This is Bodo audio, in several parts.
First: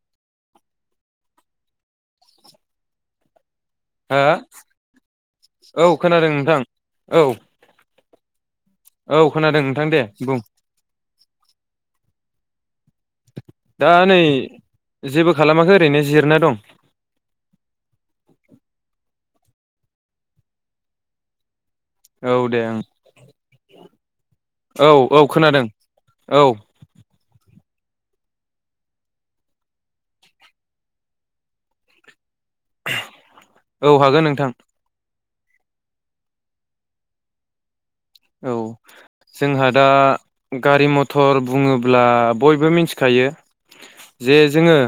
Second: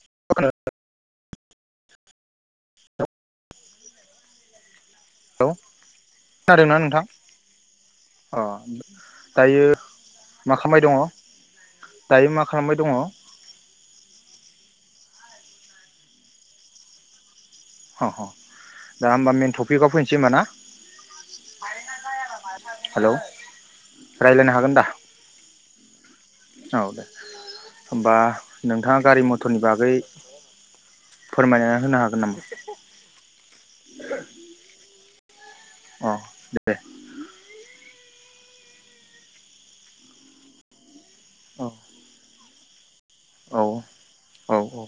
[unintelligible] हा औ खोनादों नोंथां। औ अ औ खोनादों दायो नोंथां दे बुं। मा खालामबाय दङ दायो मा खालामबाय दङ अ दा नै जेबो खालामाखै ओरैनो जिरना दं। अ अ दा ओमबा मेेन टपिकआव फैनोसै ओमबा ना? औ दे ओं, हेलौ रायज्लायनो हागोन दा औ औ खोनादों। औ दे ओमबा नोंथाङा गारि मथ'रनि बागै फोरमायना होनो हागोन नामा? औ हागोन नोंथां। अ दे। औ जोंहा दा गारि मथ थ'र औ बुङोब्ला बयबो मिथि खायो औ जे औ जोङो औ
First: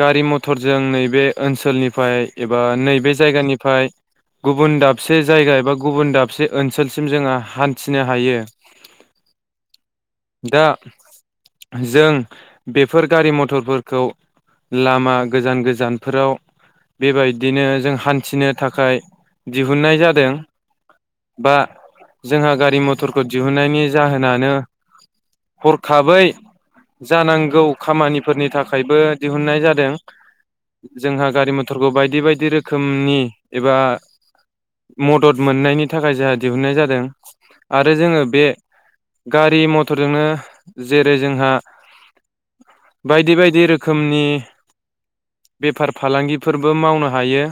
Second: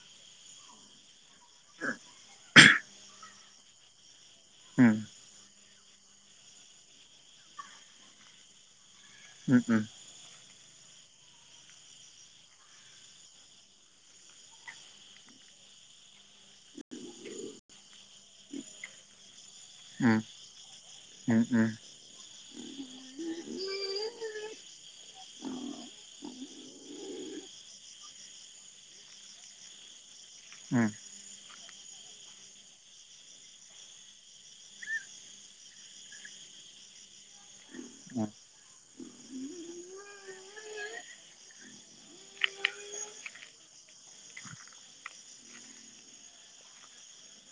गारि मथरजों नैबे ओनसोलनिफ्राय एबा नैबे जायगानि ओमफ्राय गुबुन उम दाबसे जायगा एबा गुबुन दाबसे ओनोल ओनसोलसिम जोङो हान्थिनो हायो उम उम दा जों बेफोर गारि मथरफोरखौ लामा गोजान गोजानफोराव बेबायदिनो जों हान्थिनो थाखाय दिहुननाय उम जादों उम उम जोंहा गारि मथरखौ दिहुननायनि जाहोनानो हरखाबै जानांगौ खामानिफोरनि थाखायबो दिहुननाय जादों उम जोंहा गारि मथरखौ बायदि बायदि बायदि रोखोमनि एबा मदद मोननायनि थाखाय जोंहा दिहुननाय जादों आरो जोङो उम बे गारि मटरजोंनो जेरै जोंहा बायदि बायदि रोखोमनि बेफार फालांगिफोरबो मावनो हायो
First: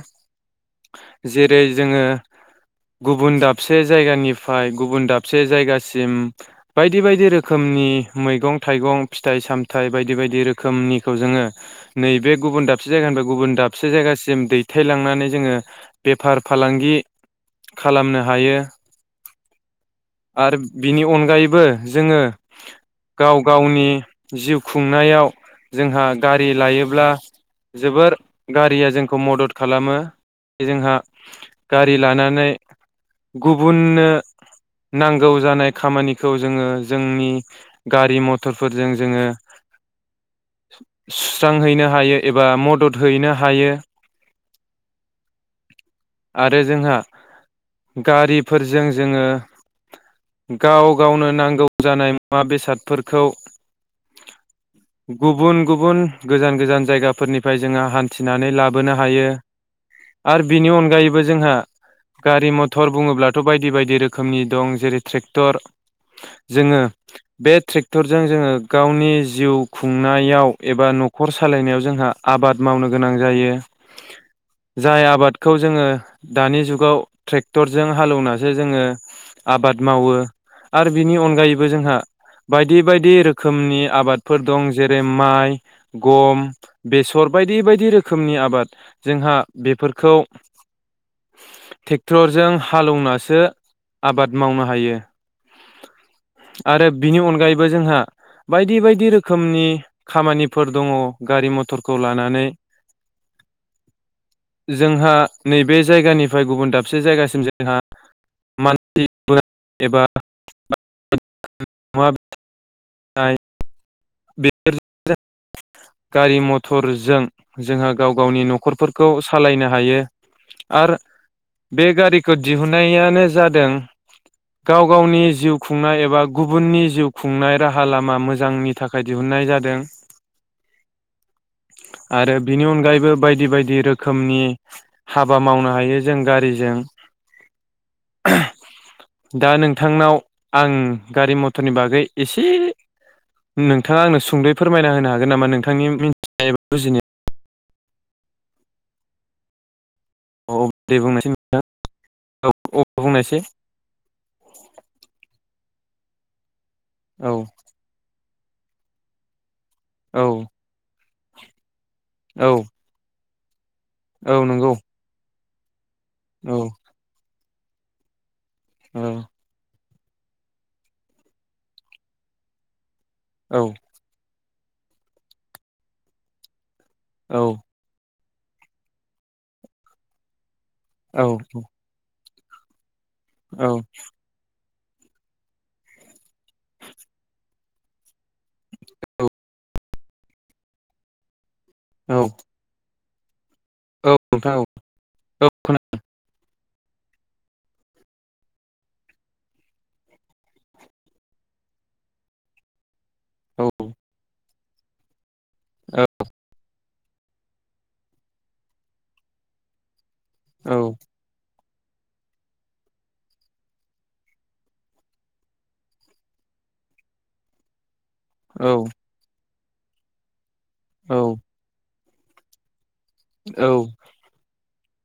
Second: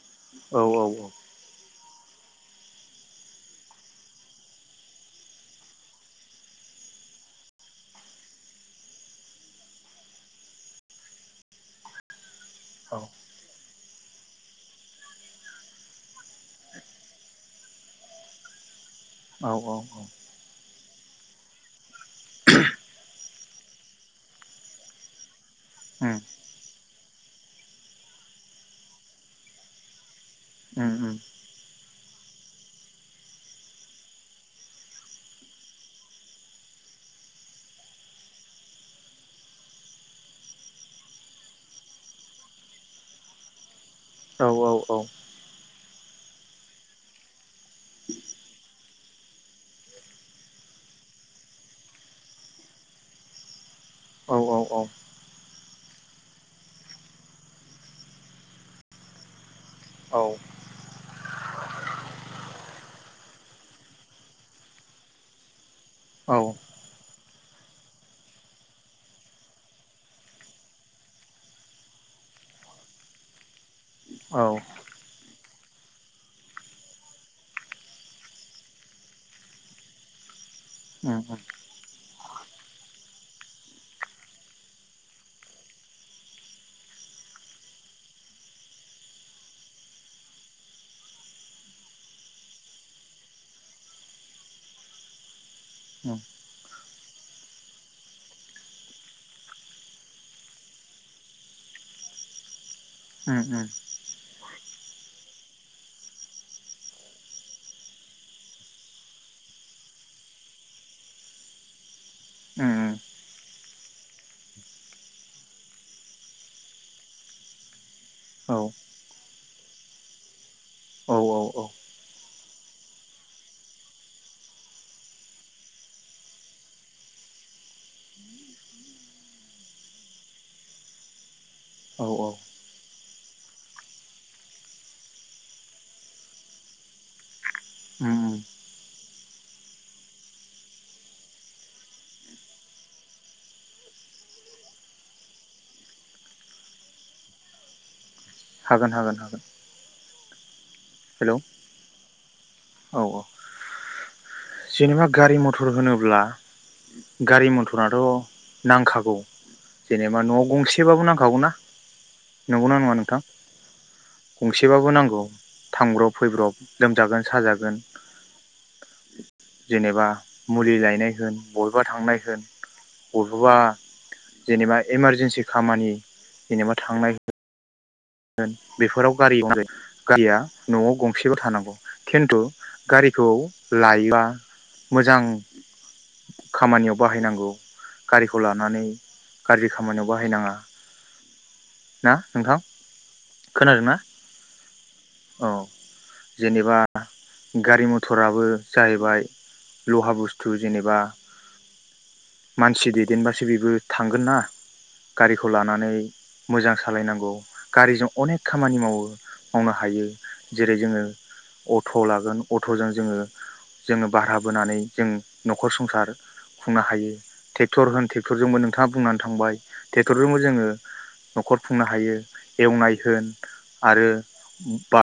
औ औ औ जेरै जोङो गुबुन दाबसे जायगानिफ्राय गुबुन दाबसे जायगासिम बायदि बायदि रोखोमनि मैगं थाइगं फिथाइ सामथायाइ बायदि बायदि रोखोमनिखौ जोङो नैबे गुबुन दाबसे औ जायगानिफ्राय गुबुन दाबसे जायगासिम दैथायलांनानै जोङो बेफार फालांगि खालामनो हायो औ औ आरो बिनि अनगायैबो जोङो गाव गावनि जिउ खुंनायाव जोंहा उम गारि लायोब्ला जोबोर गारिया जोंखौ मदद खालामो उम जोंहा उम गारि लानानै गुबुननो नांगौ जानाय खामानिखौ जोङो जोंनि गारि मथरफोरजों जोङो सुस्रांहैनो हायो एबा मदद हैनो हायो औ औ औ आरो जोंहा गारिफोरजों जोङो गाव गावनो नांगौ जानाय मुवा बेसादफोरखौ औ औ औ गुबुन गुबुन गोजान गोजान जायगाफोरनिफ्राय जोङो हान्थिनानै लाबोनो हायो आरो बिनि अनगायैबो जोंहा गारि मथर बुङोब्लाथ' बायदि बायदि रोखोमनि। दं जेरै ट्रेक्टर औ जोङो बे ट्रेक्टरजों जोङो गावनि जिउ खुंनायाव एबा न'खर सालायनायाव जोंहा आबाद मावनो गोनां जायो औ जाय आबाद खौ जोङो दानि जुगाव ट्रेक्टरजों हालौवनासो जोङो आबाद मावो आरो उम उम बिनि अनगायैबो जोंहा बायदि बायदि रोखोमनि आबादफोर दं जेरै माइ गम बेसर बायदि बायदि रोखोमनि आबाद जोंहा बेफोरखौ ट्रेक्टरजों हालेवनासो आबाद मावनो हायो उम आरे बिनि अनगायैबो जोंहा बायदि बायदि रोखोमनि खामानिफोर दङ गारि मथरखौ लानानै उ उ जोंहा नैबे जायगानिफ्राय गुबुन दाबसे जायगासिम जोंहा मानसिफोर एबा [unintelligible] उ बेफोर जा गारि मथरजों जोंहा गाव गावनि औ नखरफोरखौ सालायनो हायो आर औ औ औ बे गारिखौ दिहुननायानो जा दों गाव गावनि जिउ खुंनाय एबा गुबुननि जिउ खुंनाय राहा लामा मोजांनि थाखाय दिहुननाय जादों। औ आरो बेनि अनगायै बो बायदि बायदि रोखोमनि हाबा मावनो हायो जों गारिजों। उम उम दा नोंथांनाव आं गारि मथरनि बागै एसे नोंथाङा आंनो सुंद'यै फोरमायना होनो हागोन नामा नोंथांनि मिथिनाय एबा बुजिनायाव। हागोन हागोन हागोन। औ दे बुंनायसाय हेलौ नोंथां। औ औ जेनेबा गारि मथ थुर होनोब्ला औ गारि मथराथ' नांखागौ जेनेबा औ नआव गंसेबाबो नां खागौ ना औ नंगौना नङा नोंथां? औ नंगौ गंसेबाबो नांगौ। थांब्रब औ फैब्रब लोमजागोन साजा [unintelligible] औ जेनेबा मुलि लायनाय होन बबेबा थांनाय होन अथ'बा औ जेनेबा इमारजेन्सि खामानि जेनेबा थांनाय बेफोराव गारियाव आरो गारिया न'आव औ गंसेल' थानांगौ खिन्तु [unintelligible] गारिखौ औ लायोबा मोजां खामानियाव बाहायनांगौ। गारिखौ लानानै गाज्रि खामानियाव बाहायनाङा ना नोंथां? खोनादों ना औ नोंथां औ औ अ। खोनादों जेनेबा गारि मथराबो जाहैबाय लहा बुस्थु जेनेबा मानसि ‌ औ [unintelligible] थांगोन ना गारिखौ लानानै मोजां सालायनांगौ गारिजों अनेक खामानि मावो मावनो हायो जेरै औ जोङो अट' लागोन अट'जों जोङो जोङो भारा बोनानै जों न'खर संसार खुंनो हायो ट्रेक्टर होन ट्रेक टरजोंबो नोंथाङा बुंनानै थांबाय ट्रेक्टरजोंबो जोङो औ न'खर खुंनो हायो एवनाय होन औ आरो बा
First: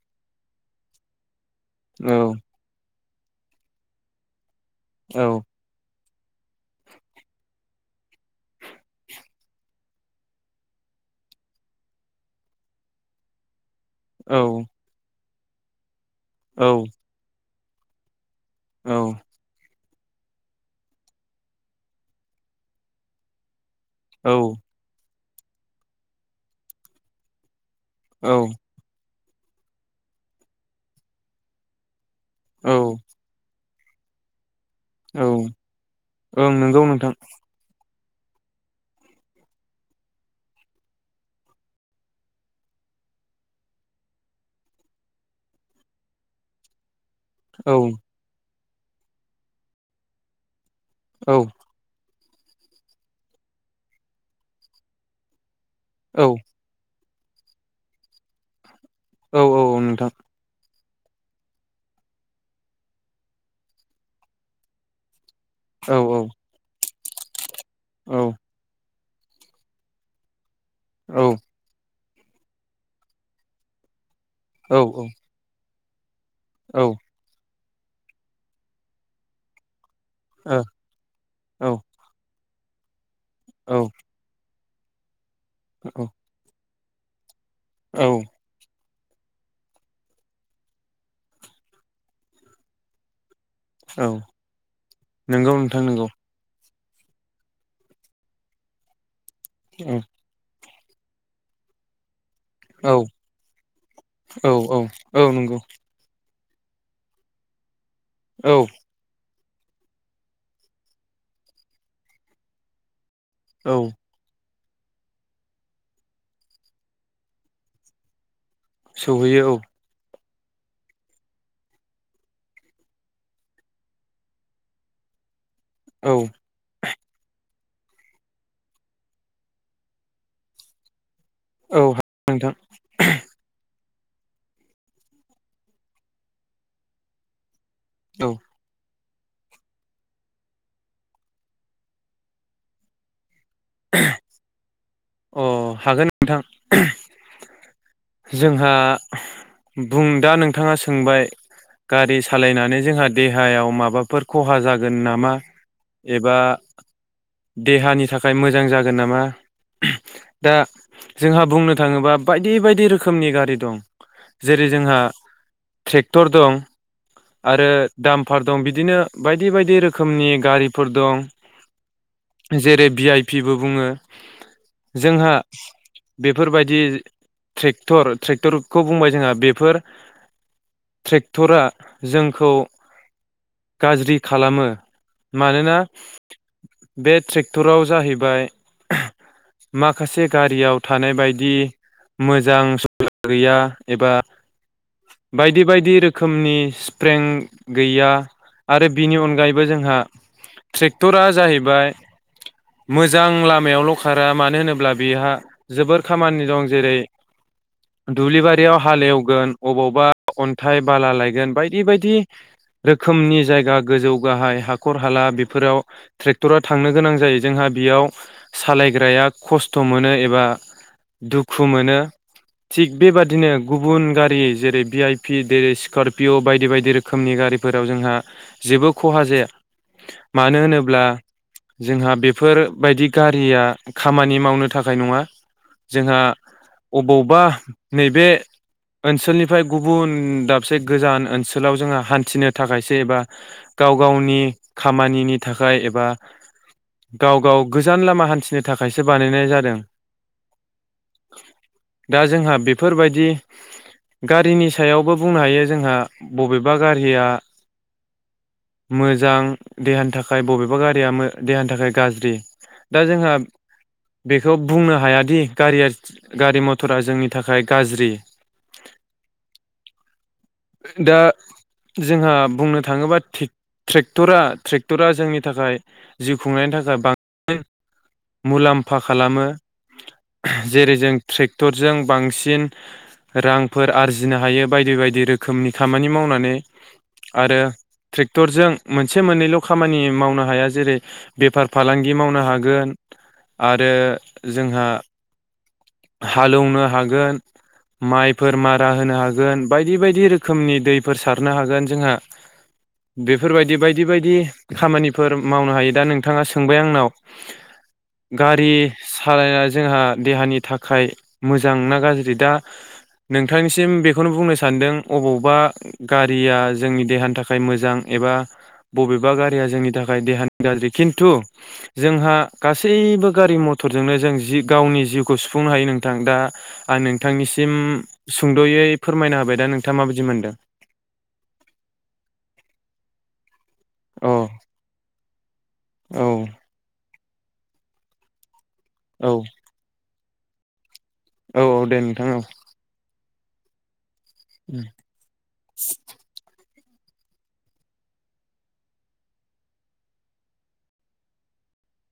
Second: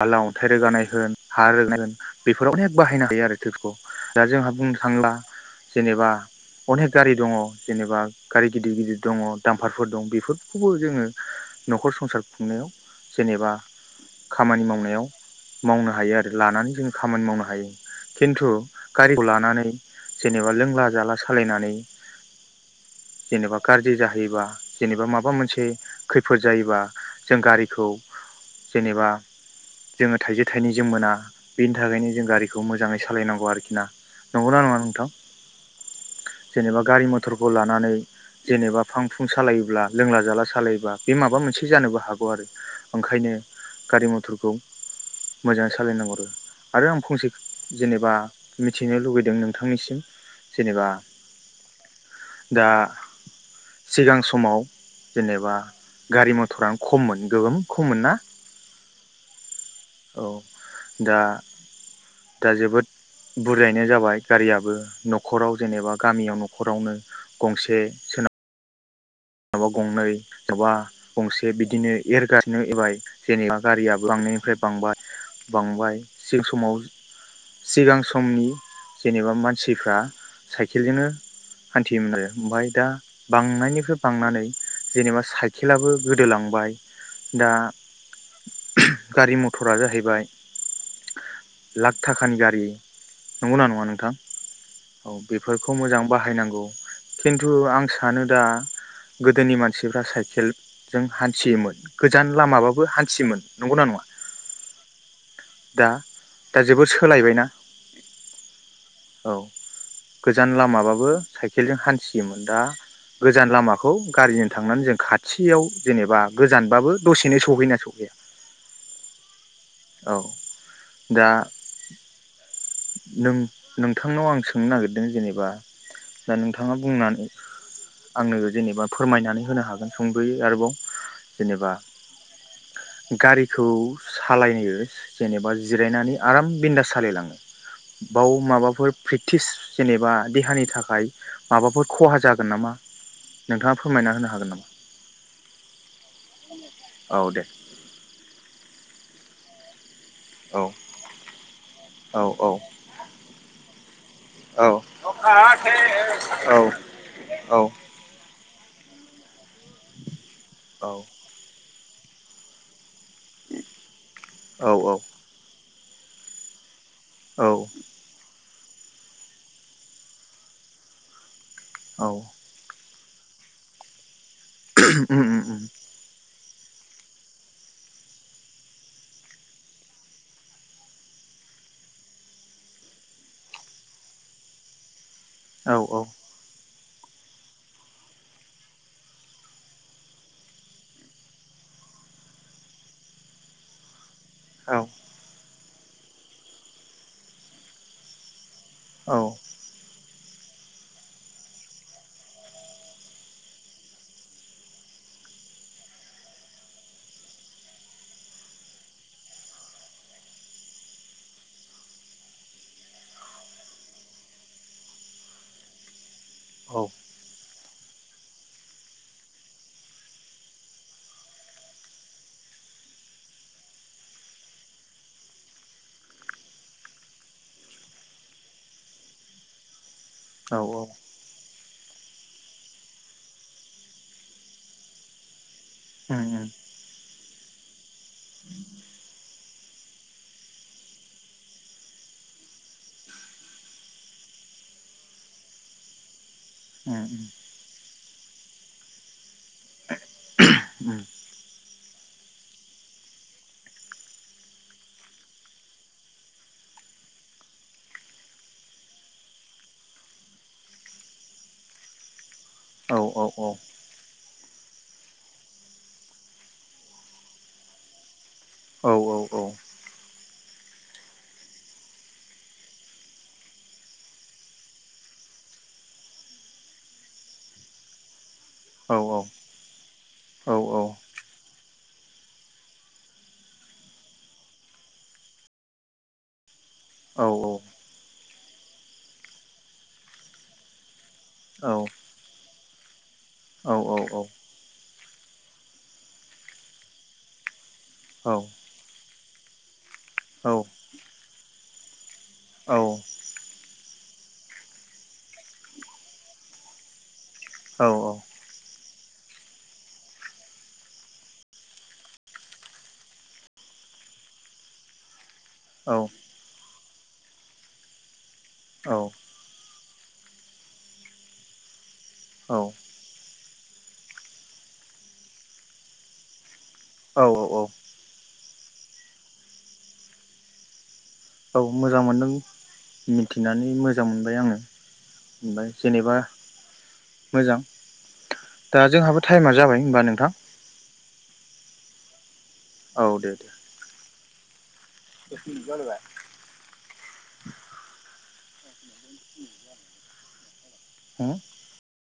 बाला अन्थाइ रोगानाय होन हा रोगानाय बेफोराव अनेक बाहायना हायो आरो [inaudible] दा जोंहा बुंनो थांब्ला जेनेबा अनेख गारि दङ जेनेबा गारि गिदिर गिदिर दङ दामफारफोर दं बेफोरखौबो जोङो न'खर संसार खुंनायाव जेनेबा खामानि मावनायाव मावनो हायो आरो लानानै औ जों खामानि मावनो हायो खिन्थु गारिखौ लानानै जेनेबा लोंला जाला सालायनानै जेनेबा गाज्रि जाहैयोबा जेनेबा माबा मोनसे खैफोद जायोबा जों गारिखौ औ औ जेनेबा जोङो थाइसे थाइनैजों मोना बेनि थाखायनो जों गारिखौ औ मोजाङै सालायनांगौ आरोखि ना नंगौना नङा नोंथां औ ओं नंगौ जेनेबा गारि नोंथां मथरखौ लानानै जेनेबा फां फुं सालायोब्ला लोंला जाला सालायोब्ला बे माबा मोनसे जानोबो हागौ आरो ओंखायनो गारि म थरखौ मोजाङै सालायनांगौ आरो आं फंसे औ जेनेबा मिथिनो लुगैदों नोंथांनिसिम जेनेबा औ दा सिगां समाव जेनेबा औ गारि मथ'रानो खम मोन। गोगोम खममोन ना? औ औ औ नोंथां दा दा जोबोद बुरजायैनाय जाबाय गारियाबो न ख'राव औ जेनेबा औ गामियाव न'खरावनो गंसे औ सो बा गंनै सोरनाबा औ गंसे बिदिनो एरगासिनो एबाय जेनेबा गारिया बांनायनिफ्राय औ ओ बांबाय बांबाय जे समाव सिगां समनि जेनेबा मानसिफ्रा औ साइकेलजोंनो हान्थियोमोन आरो ओमफाय दा बांनायनिफ्राय औ बांनानै जेनेबा साइ खेलाबो गोदोलांबाय दा औ गारि मथ'रा जाहैबाय लाख थाखानि गारि नंगौना नङा औ नोंथां औ नंगौ बेफोरखौ नोंथां मोजां नंगौ बाहायनांगौ। खिन्थु आं सानो दा गोदोनि औ मानसिफ्रा साइकेल जों हान्थियोमोन गोजान लामाबाबो औ हान्थियोमोन नंगौना नङा औ औ नंगौ दा दा जोबोर सोलायबायना औ औ गोजान लामाबाबो साइकेलजों हान्थियोमोन दा गोजान औ लामाखौ गारिजों थांनानै जों खाथियाव जेनेबा गोजानबाबो दसेनो सहैयोना सहैया सौहैयो औ औ दा नों नोंथांनाव आं सोंनो नागिरदों जेनेबा दा नोंथाङा बुंनानै आंनो जेनेबा फोरमायनानै होनो हागोन सुंदयै आरोबाव जेनेबा औ नोंथां गारिखौ सालायहोयो जेनेबा जिरायनानै आराम बिन्दास सालायलाङो। औ बाव माबाफोर प्रेकटिस जेनेबा देहानि थाखाय माबाफोर खहा जागोन नामा नोंथांङा फोरमायना होनो हागोन नामा? अ हागोन। नोंथां औ दे जोंहा बुं दा औ नोंथाङा सोंबाय गारि औ सालायनानै जोंहा देहायाव माबाफोर खहा औ जागोन नामा एबा औ औ देहानि था मोजां जागोन नामा? दा औ औ जोंहा बुंनो थांङोबा बायदि बायदि रो खोमनि गारि दं जेरै औ जोंहा ट्रेक्टर दं। आरो दामफार दं बिदिनो बायदि बायदि रोखोमनि गारिफोर दं। जेरै। भि आइ पिबो बुङो। जोंहा बे फोरबायदि ट्रेक्टर ट्रेक्टरखौ बुंबाय जोंहा बेफोर ट्रेक्टरा जोंखौ गाज्रि खालामो। मानोना बे ट्रेक्ट क्टराव जाहैबाय माखासे गारियाव थानाय बायदि मोजां सुबिदा गैया एबा औ दि बायदि रोखोमनि स्प्रें गैया। आरो बिनि अनगायैबो जोंहा ट्रेक्टरा जाहैबाय मोजां लामायावल' खारा मानो होनोब्ला बेहा जोबोर खामानि दं जेरै दुब्लि बारियाव हालेवगोन अबावबा अन्थाइ बाला लायगोन बायदि बायदि रोखोमनि जायगा गोजौ गाहाय हाखर हाला बेफोराव ट्रेक्टर थांनो गोनां जायो जोंहा बेयाव सालायग्राया खस्थ' मोनो एबा दुखु मोनो थिग बेबादिनो गुबुन गारि जेरै भि आइ पि दो जेरै स्करपिय' बायदि बायदि रोखोमनि गारिफोराव जोंहा जेबो खहा जाया। मानो औ होनोब्ला जोंहा बेफोरबायदि गारिया खामानि मावनो थाखाय नङा जोंहा अबावबा नैबे ओनसोलनि फ्राय गुबुन दाबसे गोजान ओनसोलाव जोङो हान्थिनो थाखायसो एबा गाव गावनि खामानिनि थाखाय एबा गाव गाव गोसो गोजान लामा हान्थिनो थाखायसो बानायनाय जादों दा जोंहा बेफोरबायदि गारिनि सायावबो बुंनो हायो जोंहा बबेबा गारिया मोजां देहानि थाखाय बबेबा गारिया देहानि थाखाय गाज्रि औ दा औ जोंहा औ बेखौ बुंनो हायादि गारिया गारि मटरा जोंनि थाखाय गाज्रि औ औ औ दा जोंहा बुंनो थाङोबा ट्रेक्ट ट्रेक्टरा ट्रेक्टरा जोंनि थाखाय जिउ खुंनायनि थाखाय बां मुलाम्फा खालामो जेरै जों ट्रेक्टरजों बांसिन रांफोर आरजिनो हायो बायदि बायदि रोखोमनि खामानि मावनानै औ औ आरो ट्रेक्टरजों मोनसे मोननैल' खामानि मावनो हाया जेरै बेफार फालांगि मावनो हागोन गोन आरो जोंहा हालेवनो हागोन माइफोर मारा होनो हागोन बायदि बायदि रोखोमनि दैफोर सारनो हागोन जोंहा बेफोरबायदि बायदि बायदि खामानिफोर मावनो हायो दा नोंथाङा सोंबाय आंनाव गारि सालायनाया जोंहा देहानि थाखाय मोजां ना गाज्रि दा नोंथांनिसिम बेखौनो बुंनो सानदों अबाव बा गारिया जोंनि देहानि थाखाय मोजां एबा बबेबा गारिया जोंनि थाखाय देहानि गाज्रि खिन्थु जोंहा गासैबो गारि मथरजोंनो जों जि गावनि जिउखौ सुफुंनो हायो नोंथां दा आं औ औ औ नोंथांनिसिम सुंद'यै फोरमायना होबाय दा नों नोंथाङा माबायदि मोनदों औ मोजां मोनदों मिथिनानै मोजां अ मोनबाय आङो औ ओमफ्राय जेनेबा मोजां दा जोंहाबो औ टाइमा जाबाय होनोमबा नोंथां औ औ दे नोंथां औ औ उ दगबाया हा